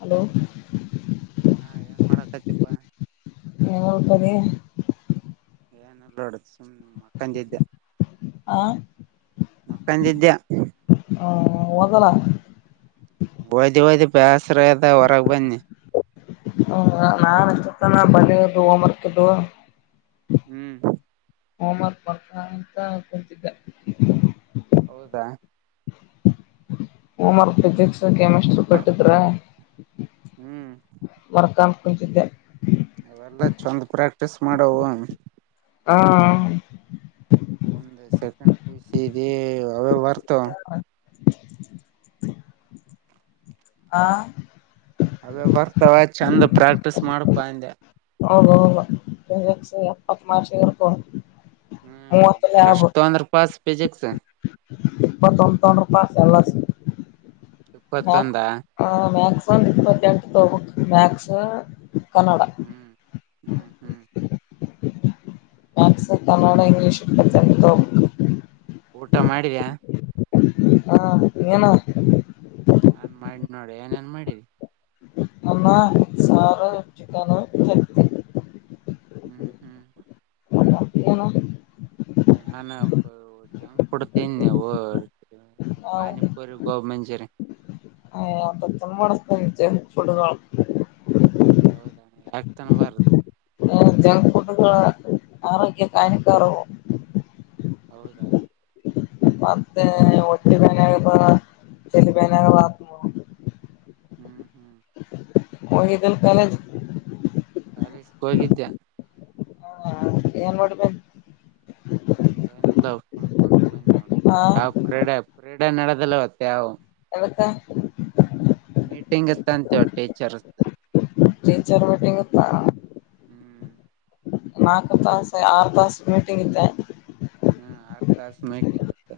Hello ಹಾ ಏನ್ ಮಾಡಕತಿಪಾ ಎಮಲ್ಕದಿ ಏನ ಬಡ ಸುಮ್ ಮಕ್ಕಂದ ತಂದಿದ್ಯ ಆ ಮಕೊಂಡಿದ್ಯ ಹ್ಮ ಒದಲ ಬೋದಿ ಬೋದಿ ಬ್ಯಾಸರ ಆಗ್ಯದ ಹೊರಗೆ ಬದ್ನಿ ಹ ನಾನ್ ಬಂದಿ ಹೊಡದು ಹೋಮ್ ವರ್ಕ್ ಇದ್ದುವ ಹ್ಮ್ ಹೋಮ ವರ್ಕ್ ಬರ್ತಾ ಅಂತ ಬಂದಿದ್ಯ ಹೌದಾ ಹೋಮ್ ವರ್ಕ್ ಫಿಸಿಕ್ಸ್, ಕೆಮಿಸ್ಟ್ರಿ ಕೊಟ್ಟಿದ್ರ ಹುಂ ಮರ್ಕಾ ಕುಂಚಿದ್ದ್ಯಾ ಅವೆಲ್ಲಾ ಚಂದ್ ಪ್ರಾಕ್ಟೀಸ್ ಮಾಡವೋ ಹಾ ಹುಂ [unintelligible] ಪಿಸಿಇ ಅವೇ ಬರ್ತಾವ್ ಹಾ ಅದ ಬರ್ತಾವ ಚೆಂದ ಪ್ರಾಕ್ಟೀಸ್ ಮಾಡಪ್ಪ ಅಂದ್ಯಾ ಹೌದು ಹೌದ ಫಿಜಿಕ್ಸ ಎಪತ್ತ್ ಮಾರ್ಸಿನು ಇರ್ತಾವ್ ಹ್ಮ ಎಷ್ಟ ತೋಂದ್ರ ಪಾಸ್ ಪೀಜಿಕ್ಸ ಇಪ್ಪತೋಂದ ತಗೊಂಡ್ರ ಪಾಸ್ ಸ್ ಇಪ್ಪತ್ತೊಂದಾ ಆ ಮ್ಯಾತ್ಸ ಇಪ್ಪತ್ತೆಂಟು ತಗೋಬೇಕು ಮ್ಯಾತ್ಸ ಕನ್ನಡಾ ಹ್ಮು ಹ್ಮು ಹ್ಮು ಮಾತ್ಸ ಕನ್ನಡ ಇಂಗ್ಲೀಷ್ ಇಪ್ಪತೆಂಟ್ ತಗೋಬೇಕ. ಊಟಾ ಮಾಡಿದ್ಯಾ ಹಾ ಏನ್ ನಾನ್ ಮಾಡಿ ನೋಡ ಏನೇನ್ ಮಾಡಿ ಅನ್ನಾ ಸಾರಾ ಚಿಕಾನಾ ತತ್ತಿ ಹ್ಮು ಹ್ಮು ಹಾ ನಾನ ಜಂಕ್ ಕೊಡ್ತೇನಿ [unintelligible] ನಾವು [unintelligible] ಗವರ್ಮೆಂಟ್ ಸರಿ [unintelligible] ಹಾಕ್ ಕಲಂದರ್ ಜಂಕ್ ಫುಡ್ ಗಳು ಆರೋಗ್ಯಕ ಹಾಕಾನಿಕಾರ ಹೌದಾ ಮತ್ತೆ ಒಟ್ಟಿ ಬನಾಗ ಚಲಿ ಬನಾಗ ಹ್ಮು ಹ್ಮು ಹೋಗಿದ್ದಿಲ ಕಾಲೇಜಗಿ ಕಾಲೇಜಿಗೆ ಹೋಗಿದ್ದೆ ಏನ್ ಮಾಡ [unintelligible] ಏನಿಲ್ಲಾ ಸುಮ ಕುಂತ ಬಂದಿ ನೋಡು ಹಾ ಯಾವ್ ಪಿರ್ಡ ಪಿರಿಯಡ್ ನಡದಿಲ್ಲತ್ತ ಇವತ್ ಯದಕ್ಕ ಮೀಟಿಂಗ್ ಇತ್ತಂತ ಟೀಚರ್ ದು ಟೀಚರ್ ಮೀಟಿಂಗ್ ಇತ್ತಲಾ- ಹ್ಮ್ ನಾಲ್ಕು ತಾಸ ಆರ ತಾಸ ಮೀಟಿಂಗ್ ಇತ್ತ ಹಾ ಆರ್ ತಾಸ ಮಿಂಟಿಂಗ ಇತ್ತ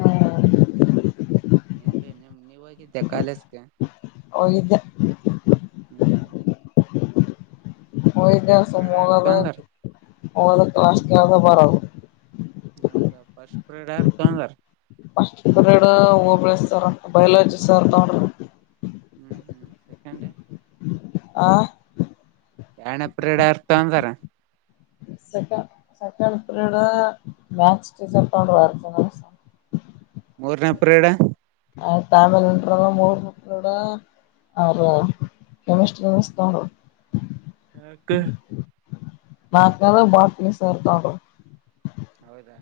ಹ್ಮ್ ನಿಂಬೆ ನಿಮ ನೀವಾಗಿದ್ದ್ಯಾ ಕಾಲೆಜ್ ಗೆ ಹೋಗಿದ್ದೆ ಹ್ಮ್ಂ ಹೋಗಿದ್ದೆ ಫಸ್ಟ್ ಸುಮ್ ಪಿರಿಯಡ್ ಯಾರ್ ತೊಂದಾರ ಹೋಗೋದು ಕ್ಲಾಸ್ ಕೆೇಳೊದು ಬರೋದು ಹೌದಾ ಫಸ್ಟ್ ಪ್ರ್ರೀಡ್ ಯಾರ ತೊಂಗಾರ ಗಡೇ ಹೋಗ ಹೋಬಳಸರ್ ಬಯಾಲಜಿ ಸರ್ ತೋಡ್ರಿ ಹ್ಞೂ ಹ್ಞ ಸೆಕೆಂಡೆ. ಹಾ ಯಾರ್ಡ್ನೆ ಪಿರಡ ಯಾರ್ ತಾಂದರ. ಸೆಕ ಸೆಕೆಂಡ್ ಪಿರಿಡ್ ಮ್ಯಾಥ್ಸ್ ಟೀಚರ್ ತೋಂಡರ [unintelligible] ಮೂರನೇ ಪಿರಿಡ. ಅ [unintelligible] ಮೂರನೆ ಪಿರಡೂ. ಅವ್ರ ಕೆಮಿಸ್ಟ್ರಿ ಮಿಸ್ ತೋಂಡರು. ಯಾಕ ನಾಕ್ನೇದು ಭಾರತಿ ಮಿಸ್ ಅವ್ರು ತೋಂಡರ. ಹೌದಾ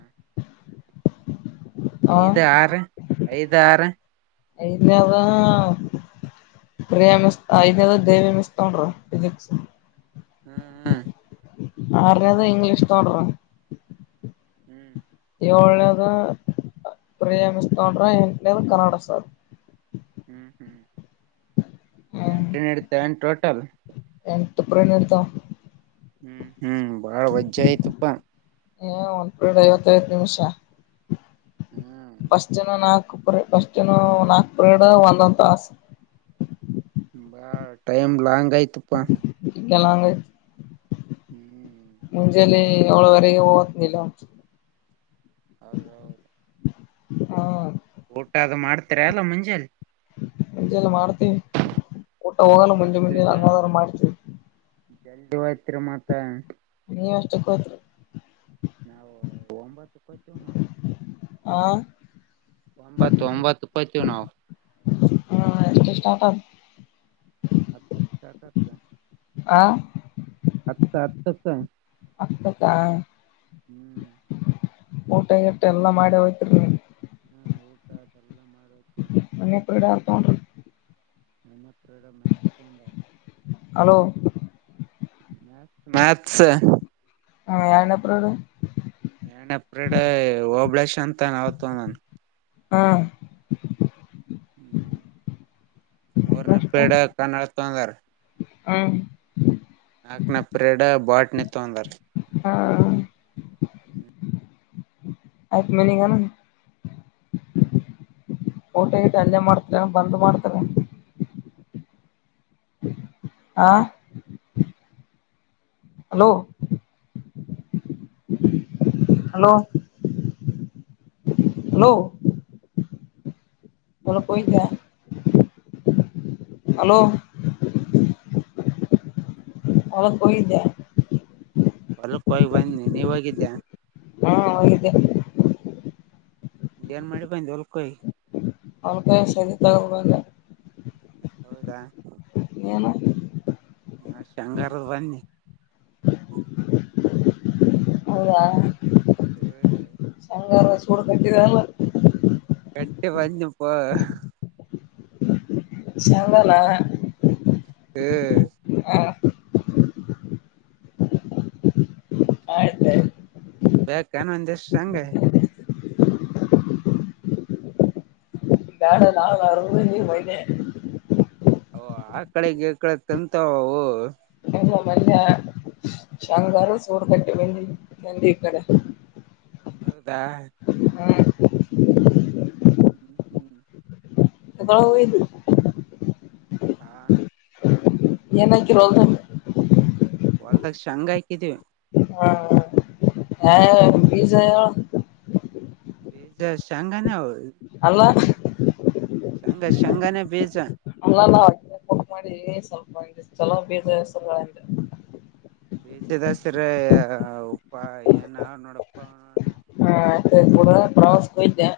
ಆ ಐದು ಆರು ಐದು ಆರು. ಐದ್ನೇದೂ ಪ್ರಿಯಾ ಮಿಸ್ ಐದ್ನೇದು ದೇವಿ ಮಿಸ್ ತಗೊಂಡ್ರ ಫಜಿಕ್ಸ್. ಹ್ಮ ಹಾ ಅರನೇದು ಇಂಗ್ಲೀಷ್ ತೋಂಡರ. ಹ್ಞೂ ಯೋಳನೇದು ಪ್ರಿಯಮಿಸ್ತೋಂಡ್ರ ಎಂಟನೇದು ಕನ್ನಡ ಸರ್. ಹ್ಮ್ ಹ್ಮ್ ಹ್ಮ್ ಎಂಟನಡ್ತೆವೆನು ಟೋಟಲ್. ಎಂಟು ಪಿರಿಡ್ ನಡ್ತೆವ. ಹ್ಮ್ ಹ್ಮ್ ಬಾಳ ವಜ್ಜೆ ಆಯ್ತಪ್ಪಾ. ಏ ಒನ್ಪರಡು ಐವತ್ತೈವತ್ತ್ ನಿಮಿಷ. ಹ್ಮ್ ಫಸ್ಟಿನವು ನಾಕು ಪರ ಫಸ್ಟಿನವು ನಾಕು ಪಿರಡೂ ಒಂದೊಂದ್ ತಾಸು. ಬಾಳ್ ಟೈಮ್ ಲಾಂಗ್ ಆಯ್ತಪ್ಪಾ. ಬಗ್ಗೆ ಲಾಂಗ್ ಆಯ್ತು. ಹ್ಮ್ ಮುಂಜೆಲ್ಲಿ ಏಳವರೆಗೆ ಓತ್ನಿಲ್ಲಿ. ಹೌದೌದು. ಹಾ ಊಟ ಅದು ಮಾಡ್ತರ್ಯ ಇಲ್ಲ ಮುಂಜಲಿ. ಮಂಜೆಲ್ಲಿ ಮಾಡ್ತಿವಿ ಊಟ ಹೋಗಲ್ಲ ಎಲ್ಲ ಮಂಜೆ ಅಷ್ಟು ಮಂಜೆನಿ ಹಂಗಾದ್ರು ಮಾಡ್ತೀವಿ. ಜಲ್ದಿ ವಯತ್ರಿ ಮತ್ತಾ. ನೀ ಎಷ್ಟುಕೋತ್ರಿ. ನಾವು ಒಂಬತ್ತುಕ್ಕ ಓತೀವಿ ನೋಡು. ಆ ಒಂಬತ್ತು ಒಂಬತ್ತುಕೋಯ್ತೀವಿ ನಾವು. ಹಾ ಎಷ್ಟುಷ್ಟ ಆತದ. ಹತ್ತುಕ್ಷಾಟ್ ಆತ್ದ ಆ ಹತ್ತು ಹತ್ತುಕ್ಕ. ಅಂತಕಾ ಹ್ಮ್ ಊಟ ಗೀಟ್ಟ ಎಲ್ಲ ಮಾಡಿ ಓಯ್ತಿರಿ. ಹ್ಮ ಊಟ ಅದೆಲ್ಲ ಮಾಡೋತಿವಿ. ಮನ್ನೆ ಪಿರಡ ಯಾರ್ ತೋಂಡ್ರು. ಮನ್ನೆ ಪಿರಡ ಮ್ಯಾಥ್ಸ್ ತೋಂದಳ. Hello maths maths. ಹಾ ಯಾರ್ಡನೆ ಪಿರಡು. ಏನಪ್ರಡ ಹಓಬಳೇಶ್ ಅಂತನ್ ಅವತ ನಾನನ್. ಹಾಂ ಹ್ಮ್ ಮೂರನ ಪೇಡ ಕನ್ನಡ ತಂದಾರ ಹಾ ಆಕ್ನ ಪ್ರ್ರೀಡ ಬಾಟ್ ನಿ ತೊಂದರು. ಹಾ ಆತ್ ಮಿನಿಗಾನ. ಊಟ ಗಿಟಾ ಅಲ್ಲೆ ಮಾಡ್ತಾರೆ ಬಂದ್ ಮಾಡ್ತಾರೆ. ಹಾ. Hello hello..... hello. ಹೊಲಕ್ಕ ಹೋಗಿದ್ದ. ಹಲೋ ಒಳಕ್ಕಿದೆ ಹೋಗಿದ್ಯಾ. ಹೊಲ್ಲಕ್ ಹೋಗಿ ಬನ್ನಿ ನೀವ ಹೋಗಿದ್ದ್ಯಾ. ಹಾ ಹೋಗಿದ್ಯಾ. ಏನ್ ಮಾಡಿ ಬಂದಿದ ಹೊಲಕ್ಕ ಹೋಗಿ. ಅವಸೊಂದಿ ತಗದಬಂದ್ಯಾ. ಹೌದಾ. ಏನು. ನಾ ಶಂಂಗಾರದ ಬನ್ನಿ. ಹೌದ. ಹ್ಮ್ ಶೇಂಗಾ ಹರದ್ ಶೋಡ್ ಕಟ್ಟಿದಲ್ಲ. ಕಟ್ಟಿ ಬಂದಪ ಹಾ... ಶಂಗಾನ. ಹ್ಮ್ ಆಯ್ತಾಯ್ತು ಬೇಕನ್ ಒಂದಿಷ್ಟು ಶೇಂಗ. ಬೇಡ ನಾರ ನೀ ಮ. ಓ ಆ ಕಡೆಗೆ ಈಕಡೆ ತಿಂತಾವವು. ಎ ಮಲ್ಲ ಶಂಕರ್ ಸೂರ್ಕಟ್ಟೆ ಬಿಂಡಿ ಈ ಕಡೆ. ಹೌದ. ಹ್ಮ್..... ಹ ಹ ಅ ಇದು [unintelligible] ಆ.. ಏನ ಹಾಕಿರಿ ಹೊಲದಾಗ. ಹೊಲ್ದಾಗ ಶಂಗ್ ಹಾಕಿದೀವಿ ಹಾ ಯ ಬೀಸ ಹಾರ [unintelligible] ಬೀಜ್ ಶಂಗನ ಅವ್ ಅಲ್ಲ ಸಂಗ ಶಂಗನೆ ಬೀಜಾ. ಅಲ್ಲಲ್ಲ ಮಾಡಿ ಸ್ವಲ್ಪ ಚಲೋ ಬೀಜ. ಬೇಜ ದಾಸರ ಉಪ್ಪ ಏನ ನೋಡಪ್ಪಣ. ಹಾ ಆಯ್ತ ಪ್ರವಾಸಕಾ ಹೋಗಿದ್ಯಾ.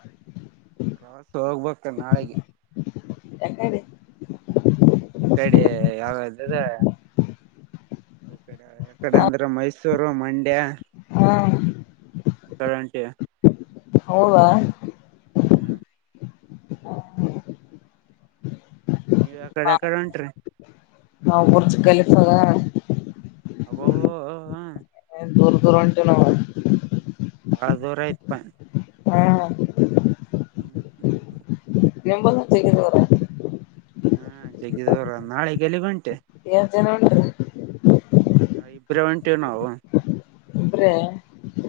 ಹಾ ಸ ಹೋಗ್ಬೇಕು ನಾಳಿಗಿ. ಎಕಡಿ ಈ ಕಡಿ ಯಾವ್ದಿದ. ಎಕಡೆ ಎಕಡೆ ಅಂದ್ರೆ ಮೈಸೂರು ಮಂಡ್ಯ. ಹಾ [unintelligible] ಹೌದಾ ಹ್ಮ್ ನೀವ್ ಎಕಡೆ ಎಕಡೆ ಹೊಂಟ್ರಿ. ನಾವ್ ಬುರ್ಜ ಕಲಿತದ. ಅಬೋ ಬ ಬ ಬಾ. ದೂರ ದೂರಂಟಿವಿ ನಾವು. ಬಾಳ ದೂರ ಆಯ್ತ್ ಪ. ಹಾ ಹ್ಮ್ ಹ್ಮ್ [unintelligible] ಹಾ ಜಗ್ಗಿದೂರಾದ ನಾಳೆಗಿ ಎಲಿಗಿ ವಂಟಿ. ಏಸ್ ಜನ ವಂಟ್ರಿ. ಹಾ ಇಬ್ರೆ ಒಂಟಿವಿ ನಾವು. ಇಬ್ರೇ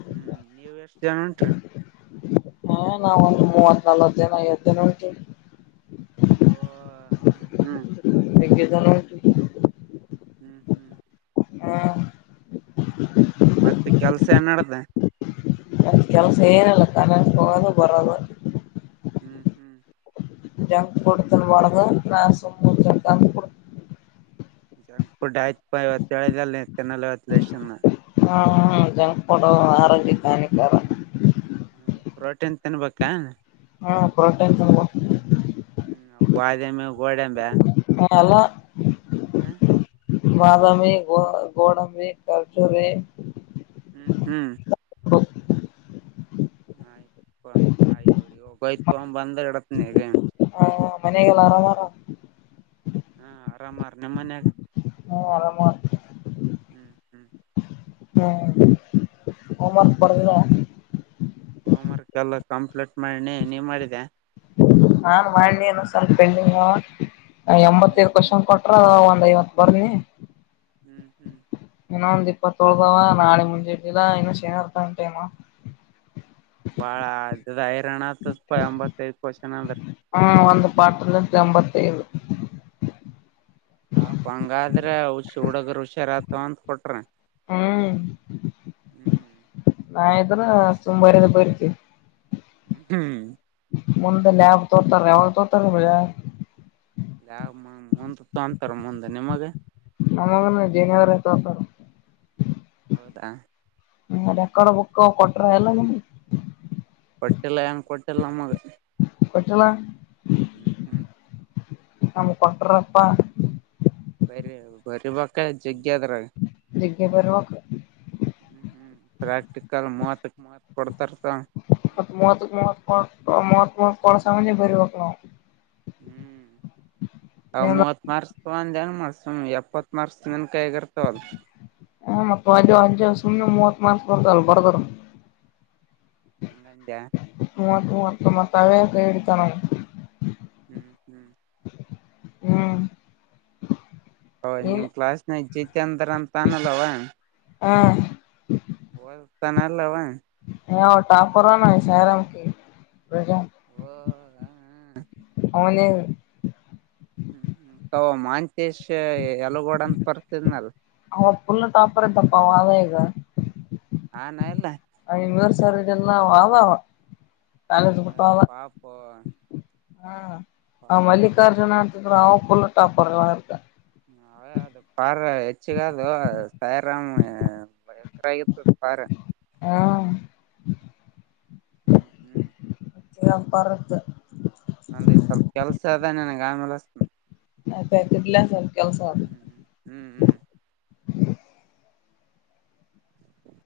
ಹ್ಮ್ ನೀವ್ ಎಷ್ಟು ಜನ ವಂಟ್ರಿ. ಹ ನಾವ ಒಂದು ಮೂವತ್ ನಲ್ವತ್ ಜನ ಐವತ್ತು ಜನ ವಂಟಿವಿ. ಓ ಹ್ಮ್ ಹ್ಮ್ ಜಗ್ಗೆಜನ ವಂಟಿವಿ. ಹ್ಞೂ ಹ್ಞೂ ಹಾ ಮತ್ತೆ ಕೆಲ್ಸ ಏನ್ ನಡ್ದ. ಕೆಲ್ಸ ಏನಿಲ್ಲ [unintelligible] ಬರೆದು. ಹ್ಮ್ ಹ್ಮ್ ಜಂಕ್ ಫುಡ್ ತಿನಬಾಡ್ದು ನಾನ್ ಸುಮ್ ಕುಂತಿನ [unintelligible] ಜಂಕ್ಫೂಡ್ ಆಯ್ತ್ ಪ ಇವತ್ತ್ ಹೇಳಿದೆಲ ನೀ ತಿನಲ್ಲ ಇವತ್ತಲೇಶಿಂದ ನಾ. ಹ್ಮಾ ಜಂಕ್ ಫುಡ್ ಆರೋಗ್ಯಕ ಹಾನಿಕಾರ. ಹ್ಮ್ ಪ್ರೋಟೀನ್ ತಿನ್ಬಕಾ. ಹಾ ಪ್ರೋಟೀನ್ ತಿನಬಕು. ಹ್ಮ್ ಅವು ಬಾದಾಮಿ ಗೋಡೆಂಬ್ಯಾ. ಹ ಅಲ್ಲ. ಹ್ಮ ಬಾದಾಮಿ ಗೋ ಗೋಡಂಬಿ ಕರ್ಚೋರಿ. ಹ್ಮ್ ಹ್ಮ್ ಹ ನಾಯ್ ಪ ನಾ ಇವಗೋಯ್ತು ಪೈಪ್ ತೋಂಬಂದ ಇಡತ್ನೀಗ. ಹ ಮನೆಗೆಲ್ಲ ಆರಾಮ್ ಆರಲ. ಹಾ ಆರಾಮಾರ ನಿಮ್ಮನ್ಯಾಗ ಹ್ಮ ಆರಾಮ ಹ್ಮ್ ಹ್ಮ್. ಹಾ ಹೋಮ್ವರ್ಕ್ ಬರದ್ರ್ಯಾ. ಹೋಮ್ ವರ್ಕ್ ಎಲ್ಲ ಕಂಪ್ಲೀಟ್ ಮಾಡ್ನೀ ನೀ ಮಾಡಿದ್ಯಾ. ಹಾನ್ ಮಾಡಿ ಸ್ವಲ್ಪಿಂಗ ಹ್ಮ್ ಎಂಬತ್ತೈ ಹ್ಮ್ ವರ್ಷನ್ ಕೊ ಅ ಒಂದ್ ಐವತ್ತು ಬರ್ನಿ ಹ್ಮ್ ಹ್ಮ್ ಇನ್ನೊ ಒಂದ್ ಇಪ್ಪತ್ತೊ ಉಳದಾವ ನಾಳೆ ಮುಂೆ ಇರ್ಲಿಲ್ಲಾ ಇನ್ನ ಏನರ್ತ ಉಂಟೇನೋ ಬಾಳ ಅದ ಹೈರಾಣ ಆತದ ಹತ್ತ್ ಎಂಬತ್ತೈಐದ ಕ್ವಶನ ಅಂದ್ರ ಹ್ಮ ಒಂದು ಪಾತ್ರಲಿಂತ ಎಂಬತ್ತ ಏದು ಶಾಪ್ ಹಂಗಾದ್ರ ಹುಷಿ ಹುಡುಗ್ರ ಹುಷಾರ ಆತವ ಅಂತ ಕೊಟ್ರ ಹ್ಮ್ ಹ್ಮ್ ನಾ ಇದ್ರ ಸುಮ ಬರೆದೆ ಬರ್ತೀವಿ ಹ್ಮ್ ಮುಂದ ಲ್ಯಾ ಬ್ ತೋರ್ತಾರ ಯಾವಾಗ ತೋರ್ತಾರ ಯ ಮುಂದ ತ ಅಂತಾರ ಮುಂದ ನಿಮಗ ಒಮ ಒಮ್ಮೆ ಜನಿವಾರ ತಿತಾರ್ ಹೌದಾ ಹ ಅ ಎಕಡೆ ಬುಕ್ಕ ಕೊಟ್ರ ಎಲ್ಲ ನಿಗೆ ಕೊಟ್ಟಿಲ್ಲ ಯಾನ ಕೊಟ್ಟಿಲ್ಲ ನಮಗ ಕೊಟಿಲ್ಲ ಹ್ಞೂ ಹ್ಞೂ ನಮ್ ಕೊಟ್ರಪ್ಪಾ ಬರಿ ಬರಿಬೇಕ ಜೋಗ್ಗ ಆದಾ ಅದ್ರಾಗ್ ಜಾಗಿ ಬರಿಬೇಕ್ ಹ್ಮ್ ಹ್ಮ್ ಪ್ರಾಕ್ಟಿಕಲ್ ಮುವತ್ ಕ ಮುವಾತ ಕೂಡತಾರ್ ತಗೊ ಮತ್ತ ಮೂವತ್ ಮವತ್ ಮೂತ್ ಮುವತಾ ಕೊಡ ಸಂಬಂದೇ ಬರಬೇಕ್ ನಾವು ಹ್ಮ್ ಅವು ಮುವತಾ ಮರ್ಸ್ತ ತೊಂದ್ಯ ಏನ ಮತ ಎಪ್ಪತ್ ಮರ್ಸನ್ ಕೈದಾಗಾ ಇರ್ತಾವ ಅಲ್ಲ ಹ ಮತ್ತ ಅಜ ಅಜ ಸುಮ್ನೆ ಮೂವತ್ ಮಾನ್ಸ ಬರ್ದಲ್ ಬರ್ದ್ರ ಹಂಗ ಅಂತ್ಯಾ ಮೂವತ್ತು ಮೂವತ್ತ ಮಾತ ಅವ್ವೆ ಕೈ ಗಿಡಿತಾವ ನಮ್ಗೆ ಹ್ಮ್ಮ್ ಹ್ಮ್ಮ್ ಹ್ಮ ಹೌದ್ ನಿಮ್ ಕ್ಲಾಸ್ ನೈಟ್ ಜಿತೆಂದ್ರ ಅಂತ ಅನಅಲ್ಲವಾ ಹಾ ಹೊದುಸ್ತನಲ್ಲವ್ವ ಯೆ ಅವ್ವ ಟಾಪರ್ ಹನ್ನ ಶಾಹಿರಾಮ್ ಕಿ ಬೆಳಗಾವಿ ಓ ಹೌದಾ ಮನೆ ಹ್ಮ್ ಅವ ಮಾಂತೇಶ್ ಯಲಗೋಡ ಅಂತ ಬರ್ತಿದ್ನಲ್ ಅವ ಪುಲ ಟಾಪರ್ ತಪ್ಪ ಅವ ಈಗ ಹಾನಾ ಇಲ್ಲ ಆ ಯುನಿವರಲ್ ಆವಾ ಹ ಪಾಪೋ ಹಾ ಅವ ಮಲ್ಲಿಕಾರ್ಜುನ್ರ ಅವ ಫುಲ್ಲ ಟಾಪರಲ್ಲತ ಹ್ಮ್ ಅದೆ ಅದೆ ಪಾರ್ ಹೆಚ್ಚಗ ಅದು ಸಾಯರಾಮ್ [inaudible] ಗಿತ್ತು ಪಾರ್ ಹಾ. ಹುಂ ಎಂ ಫಾರ್ಮದ್ ನಂದ ಸ್ವಲ್ಪ ಕೆಲ್ಸ ಅದ ನಿನಗ ಆಮೇಲೆ ಹಸ್ತನ ಆ ಅಪ್ಯಾ ಇಡಲ್ಲಾ ಕೆಲ್ಸ ಅದ್ ಹೂಂ ಹುಂ ಹುಂ [unintelligible]